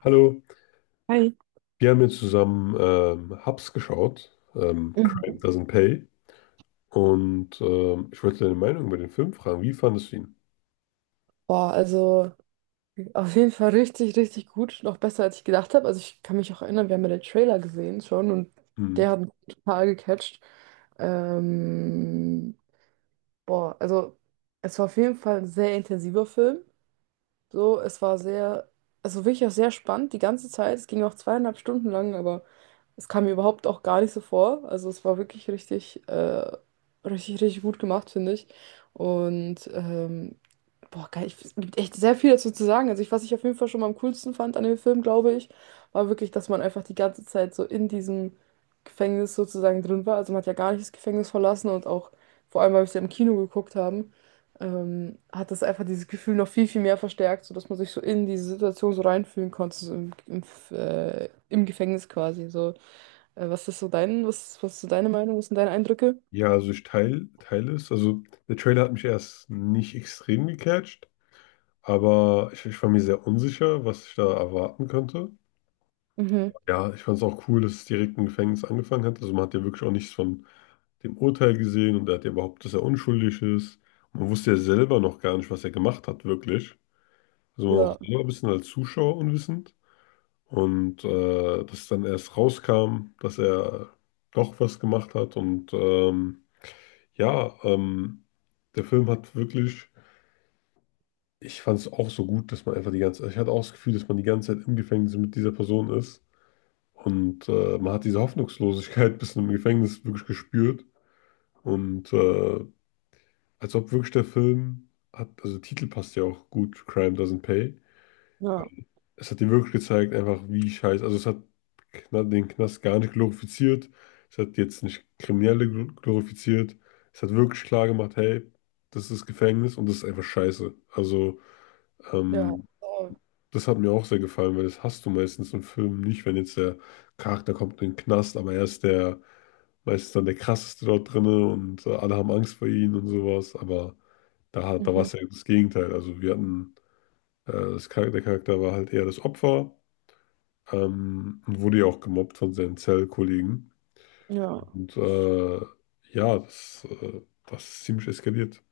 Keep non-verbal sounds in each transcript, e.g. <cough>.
Hallo, Hi. wir haben jetzt zusammen Hubs geschaut, Crime Mhm. Doesn't Pay. Und ich wollte deine Meinung über den Film fragen. Wie fandest du ihn? Boah, also auf jeden Fall richtig, richtig gut. Noch besser, als ich gedacht habe. Also ich kann mich auch erinnern, wir haben ja den Trailer gesehen schon, und Hm. der hat mich total gecatcht. Ähm, Boah, also es war auf jeden Fall ein sehr intensiver Film. So, es war sehr, also wirklich auch sehr spannend die ganze Zeit. Es ging auch zweieinhalb Stunden lang, aber es kam mir überhaupt auch gar nicht so vor. Also es war wirklich richtig, richtig, richtig gut gemacht, finde ich. Und Boah, geil. Ich, es gibt echt sehr viel dazu zu sagen. Also ich, was ich auf jeden Fall schon mal am coolsten fand an dem Film, glaube ich, war wirklich, dass man einfach die ganze Zeit so in diesem Gefängnis sozusagen drin war. Also man hat ja gar nicht das Gefängnis verlassen, und auch, vor allem, weil wir es ja im Kino geguckt haben, hat das einfach dieses Gefühl noch viel, viel mehr verstärkt, sodass man sich so in diese Situation so reinfühlen konnte, so im Gefängnis quasi. So, was ist so dein, was, was ist so deine Meinung, was sind deine Eindrücke? Ja, also ich teile teil es. Also der Trailer hat mich erst nicht extrem gecatcht, aber ich war mir sehr unsicher, was ich da erwarten könnte. Mhm. Ja, ich fand es auch cool, dass es direkt im Gefängnis angefangen hat. Also man hat ja wirklich auch nichts von dem Urteil gesehen und er hat ja überhaupt, dass er unschuldig ist. Man wusste ja selber noch gar nicht, was er gemacht hat, wirklich. Also man war auch Ja, selber ein bisschen als Zuschauer unwissend. Und dass dann erst rauskam, dass er doch was gemacht hat. Und ja, ähm, der Film hat wirklich, ich fand es auch so gut, dass man einfach die ganze, ich hatte auch das Gefühl, dass man die ganze Zeit im Gefängnis mit dieser Person ist. Und man hat diese Hoffnungslosigkeit <laughs> bis im Gefängnis wirklich gespürt. Und als ob wirklich der Film hat, also der Titel passt ja auch gut, Crime Doesn't Pay, ja, es hat dir wirklich gezeigt, einfach wie scheiße. Also es hat den Knast gar nicht glorifiziert. Es hat jetzt nicht Kriminelle glorifiziert. Es hat wirklich klar gemacht, hey, das ist Gefängnis und das ist einfach scheiße. Also ja. ähm, Ja. das hat mir auch sehr gefallen, weil das hast du meistens in Filmen nicht, wenn jetzt der Charakter kommt in den Knast, aber er ist der meistens dann der krasseste dort drinne und alle haben Angst vor ihm und sowas. Aber da war Mhm. es ja das Gegenteil. Also wir hatten, das Charakter, der Charakter war halt eher das Opfer. Und wurde ja auch gemobbt von seinen Zellkollegen. Ja. Und ja, das ist ziemlich eskaliert.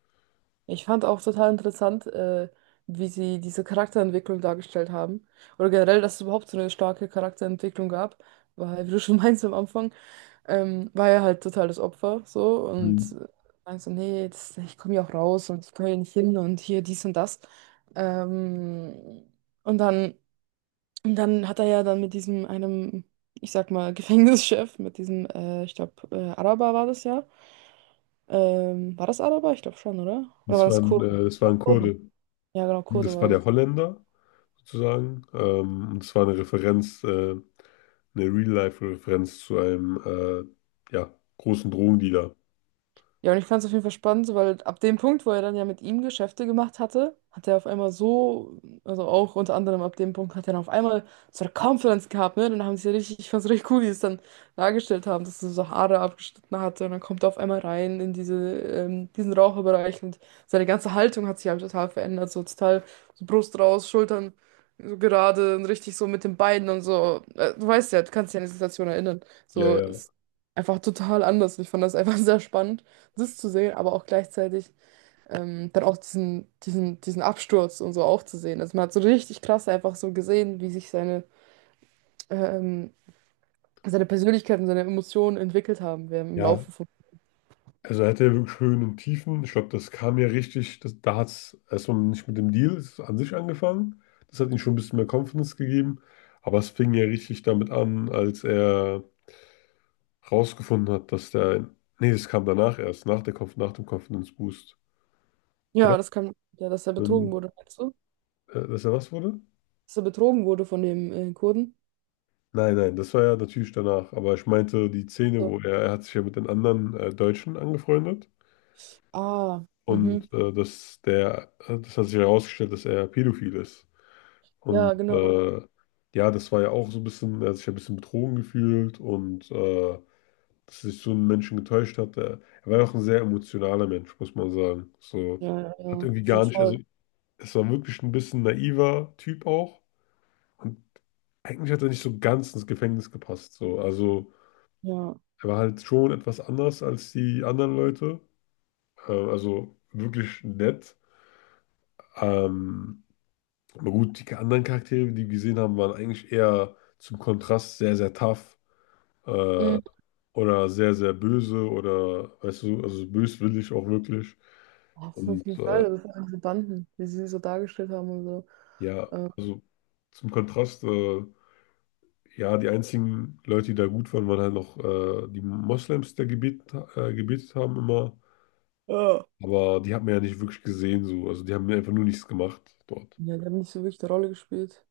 Ich fand auch total interessant, wie sie diese Charakterentwicklung dargestellt haben. Oder generell, dass es überhaupt so eine starke Charakterentwicklung gab. Weil, wie du schon <laughs> meinst am Anfang, war er halt total das Opfer so und Mhm. Meinst so, nee, das, ich komme hier auch raus und ich komme hier nicht hin und hier dies und das. Ähm, und dann, und dann hat er ja dann mit diesem einem, ich sag mal, <laughs> Gefängnischef, mit diesem, ich glaube, Araber war das ja. War das Araber? Ich glaube schon, oder? Oder war das Kurden? Das war ein Kurde. Ja, genau, Kurse Das war war. der Holländer sozusagen. Und es war eine Referenz, eine Real-Life-Referenz zu einem ja, großen Drogendealer. Ja, und ich fand es auf jeden Fall spannend, so, weil ab dem Punkt, wo er dann ja mit ihm Geschäfte gemacht hatte, hat er auf einmal so, also auch unter anderem ab dem Punkt hat er dann auf einmal so eine Confidence gehabt, ne? Dann haben sie ja richtig, ich fand's richtig cool, wie sie es dann dargestellt haben, dass er so Haare abgeschnitten hatte, und dann kommt er auf einmal rein in diese, diesen Raucherbereich, und seine ganze Haltung hat sich halt total verändert, so total so Brust raus, Schultern so gerade und richtig so mit den Beinen und so. Du weißt ja, du kannst dich an die Situation erinnern. Ja, So, ja. ist einfach total anders. Ich fand das einfach <laughs> sehr spannend das zu sehen, aber auch gleichzeitig dann auch diesen Absturz und so auch zu sehen. Also man hat so richtig krass einfach so gesehen, wie sich seine, ähm, seine Persönlichkeit und seine Emotionen entwickelt haben während im Ja, Laufe von. also er hatte ja wirklich Höhen und Tiefen. Ich glaube, das kam ja richtig, das, da hat es erstmal nicht mit dem Deal es an sich angefangen. Das hat ihm schon ein bisschen mehr Confidence gegeben. Aber es fing ja richtig damit an, als er rausgefunden hat, dass der, nee, das kam danach erst, nach der Conf, nach dem Confidence Boost, Ja, oder? das kann, ja, dass er betrogen Ähm, wurde, meinst du? Dass er was wurde? Dass er betrogen wurde von dem Kurden? Nein, nein, das war ja natürlich danach. Aber ich meinte die Szene, So. wo er hat sich ja mit den anderen Deutschen angefreundet Ah, mhm. und dass der, das hat sich herausgestellt, dass er pädophil ist. Und Ja, genau. Ja, das war ja auch so ein bisschen, er hat sich ja ein bisschen betrogen gefühlt und dass sich so ein Menschen getäuscht hat. Er war ja auch ein sehr emotionaler Mensch, muss man sagen. So, Ja, ja, hat ja. irgendwie Auf jeden gar nicht, also Fall. es war wirklich ein bisschen naiver Typ auch. Und eigentlich hat er nicht so ganz ins Gefängnis gepasst. So. Also Ja. er war halt schon etwas anders als die anderen Leute. Also wirklich nett. Ähm, Aber gut, die anderen Charaktere, die wir gesehen haben, waren eigentlich eher zum Kontrast sehr, sehr tough, äh, Mhm. oder sehr, sehr böse oder, weißt du, also böswillig auch wirklich. Auf Und jeden Fall, das sind diese Banden, wie sie sie so dargestellt haben und so. ja, Äh, also zum Kontrast, ja, die einzigen Leute, die da gut waren, waren halt noch die Moslems, die da gebetet, gebetet haben immer. ja. Aber die hat man ja nicht wirklich gesehen, so. Also die haben einfach nur nichts gemacht dort. Ja, die haben nicht so wirklich eine Rolle gespielt.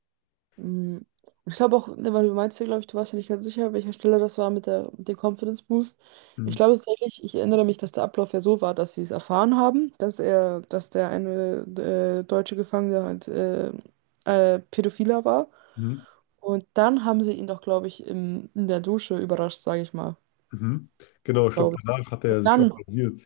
Mhm. Und ich glaube auch, ne, weil du meinst ja, glaube ich, du warst ja nicht ganz sicher, welcher Stelle das war mit der, mit dem Confidence Boost. Ich Mhm. glaube tatsächlich, ich erinnere mich, dass der Ablauf ja so war, dass sie es erfahren haben, dass er, dass der eine deutsche Gefangene halt Pädophiler war. Mhm. Und dann haben sie ihn doch, glaube ich, im, in der Dusche überrascht, sage ich mal. Mhm. Genau, ich glaube, Glaube ich. danach hat Und er sich auch dann, rasiert.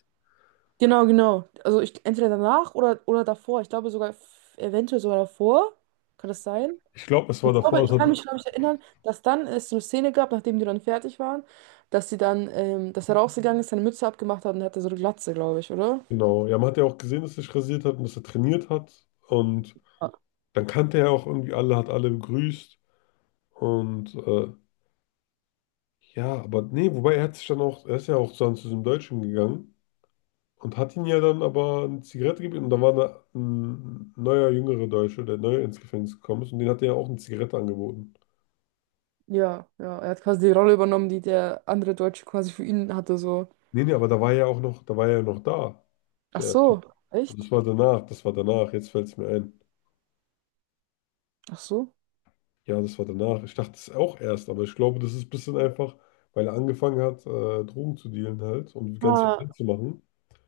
genau, genau. Also ich, entweder danach oder davor. Ich glaube sogar, eventuell sogar davor. Kann das sein? Ich glaube, es war Ich davor, glaube, das ich hat, kann mich, glaube ich, erinnern, dass dann es so eine Szene gab, nachdem die dann fertig waren, dass sie dann, dass er rausgegangen ist, seine Mütze abgemacht hat und er hatte so eine Glatze, glaube ich, oder? genau, ja, man hat ja auch gesehen, dass er sich rasiert hat und dass er trainiert hat. Und Ah, dann kannte er auch irgendwie alle, hat alle begrüßt. Und ja, aber nee, wobei er hat sich dann auch, er ist ja auch dann zu diesem Deutschen gegangen und hat ihn ja dann aber eine Zigarette gegeben. Und da war eine, ein neuer, jüngerer Deutsche, der neu ins Gefängnis gekommen ist. Und den hat er ja auch eine Zigarette angeboten. ja, ja, er hat quasi die Rolle übernommen, die der andere Deutsche quasi für ihn hatte, so. Aber da war er ja auch noch, da war er ja noch da, Ach der Typ. so, Also echt? Das war danach, jetzt fällt es mir ein. Ach so. Ja, das war danach. Ich dachte es auch erst, aber ich glaube, das ist ein bisschen einfach, weil er angefangen hat, Drogen zu dealen halt und ganz viel Ah, Geld zu machen.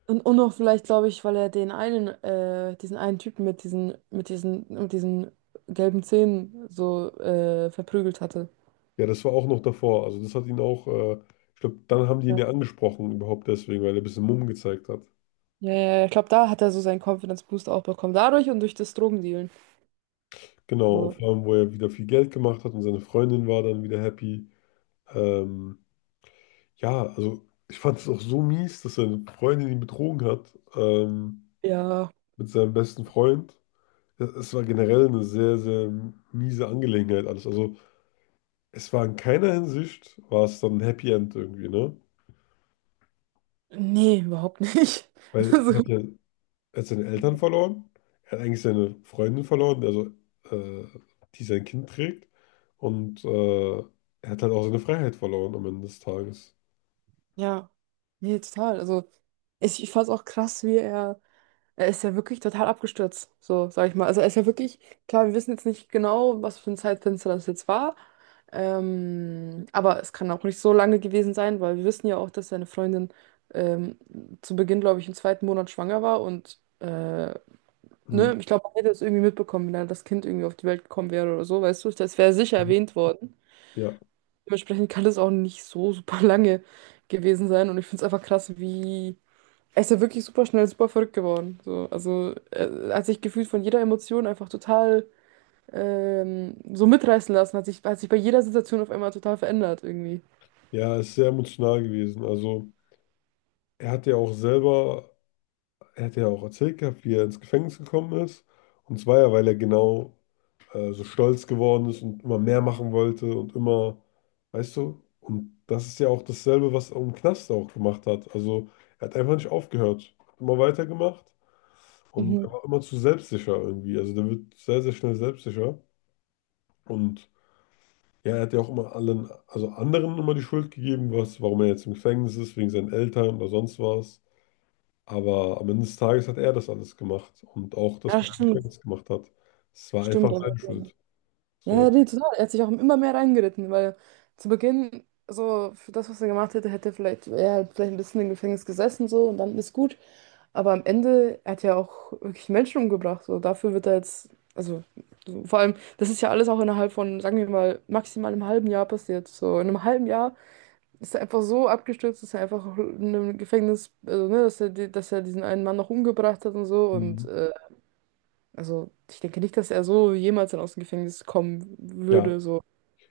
und noch vielleicht, glaube ich, weil er den einen, diesen einen Typen mit diesen, mit diesen, mit diesen gelben Zähnen so verprügelt hatte. Ja, das war auch noch davor. Also das hat ihn auch, ich glaube, dann haben die ihn Ja, ja angesprochen überhaupt deswegen, weil er ein bisschen Mumm gezeigt hat. ja, ja, ich glaube, da hat er so seinen Confidence Boost auch bekommen. Dadurch und durch das Drogendealen. Genau, und So, vor allem, wo er wieder viel Geld gemacht hat und seine Freundin war dann wieder happy. Ähm, ja, also ich fand es auch so mies, dass seine Freundin ihn betrogen hat, ja, mit seinem besten Freund. Es war generell eine sehr, sehr miese Angelegenheit alles. Also es war in keiner Hinsicht, war es dann ein Happy End irgendwie, ne? nee, überhaupt nicht. <laughs> Weil er Also, hat ja, er hat seine Eltern verloren, er hat eigentlich seine Freundin verloren, also äh, die sein Kind trägt. Und er hat halt auch seine Freiheit verloren am Ende des Tages. ja, nee, total. Also, ich fand es auch krass, wie er, er ist ja wirklich total abgestürzt, so, sag ich mal. Also, er ist ja wirklich, klar, wir wissen jetzt nicht genau, was für ein Zeitfenster das jetzt war. Aber es kann auch nicht so lange gewesen sein, weil wir wissen ja auch, dass seine Freundin ähm, zu Beginn, glaube ich, im zweiten Monat schwanger war und, Mhm. ne, ich glaube, man hätte es irgendwie mitbekommen, wenn da das Kind irgendwie auf die Welt gekommen wäre oder so, weißt du, das wäre sicher erwähnt worden. Ja, Dementsprechend kann das auch nicht so super <laughs> lange gewesen sein. Und ich finde es einfach krass, wie. Er ist ja wirklich super schnell, super verrückt geworden. So, also er hat sich gefühlt von jeder Emotion einfach total so mitreißen lassen, hat sich bei jeder Situation auf einmal total verändert irgendwie. ja, ist sehr emotional gewesen. Also er hat ja auch selber, er hat ja auch erzählt gehabt, wie er ins Gefängnis gekommen ist. Und zwar ja, weil er genau so stolz geworden ist und immer mehr machen wollte und immer, weißt du, und das ist ja auch dasselbe, was er im Knast auch gemacht hat. Also er hat einfach nicht aufgehört, hat immer weitergemacht und er Mhm. war immer zu selbstsicher irgendwie. Also der wird sehr, sehr schnell selbstsicher. Und ja, er hat ja auch immer allen, also anderen immer die Schuld gegeben, was, warum er jetzt im Gefängnis ist, wegen seinen Eltern oder sonst was. Aber am Ende des Tages hat er das alles gemacht und auch das, Ja, was er im stimmt. Gefängnis gemacht hat. Es war Stimmt. einfach Aber, seine Schuld. ja, So. ja, nee, total. Er hat sich auch immer mehr reingeritten, weil zu Beginn, so für das, was er gemacht hätte, hätte vielleicht, er hat vielleicht ein bisschen im Gefängnis gesessen so, und dann ist gut. Aber am Ende hat er auch wirklich Menschen umgebracht. So, dafür wird er jetzt, also so, vor allem, das ist ja alles auch innerhalb von, sagen wir mal, maximal einem halben Jahr passiert. So, in einem halben Jahr ist er einfach so abgestürzt, dass er einfach in einem Gefängnis, also, ne, dass er, dass er diesen einen Mann noch umgebracht hat und so. Und Mhm. Also ich denke nicht, dass er so jemals dann aus dem Gefängnis kommen Ja, würde. So,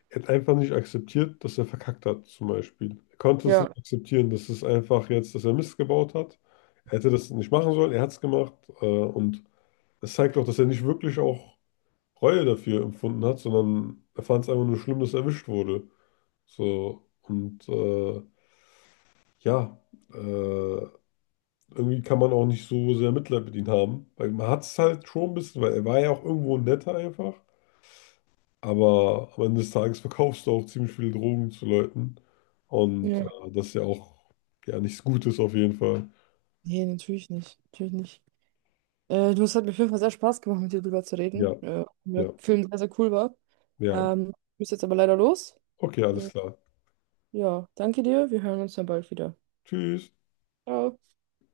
er hat einfach nicht akzeptiert, dass er verkackt hat, zum Beispiel. Er konnte es ja. nicht akzeptieren, dass es einfach jetzt, dass er Mist gebaut hat. Er hätte das nicht machen sollen, er hat es gemacht. Und es zeigt auch, dass er nicht wirklich auch Reue dafür empfunden hat, sondern er fand es einfach nur schlimm, dass er erwischt wurde. So, und ja, äh, irgendwie kann man auch nicht so sehr Mitleid mit ihm haben. Weil man hat es halt schon ein bisschen, weil er war ja auch irgendwo netter einfach. Aber am Ende des Tages verkaufst du auch ziemlich viele Drogen zu Leuten. Und Ja. Das ist ja auch ja nichts Gutes auf jeden Fall. Nee, natürlich nicht. Natürlich nicht. Du, es hat mir auf jeden Fall sehr Spaß gemacht, mit dir drüber zu Ja, reden. Der ja, Film sehr, sehr cool war. ja. Ich muss jetzt aber leider los. Okay, alles Äh, klar. ja, danke dir. Wir hören uns dann bald wieder. Tschüss. Ciao.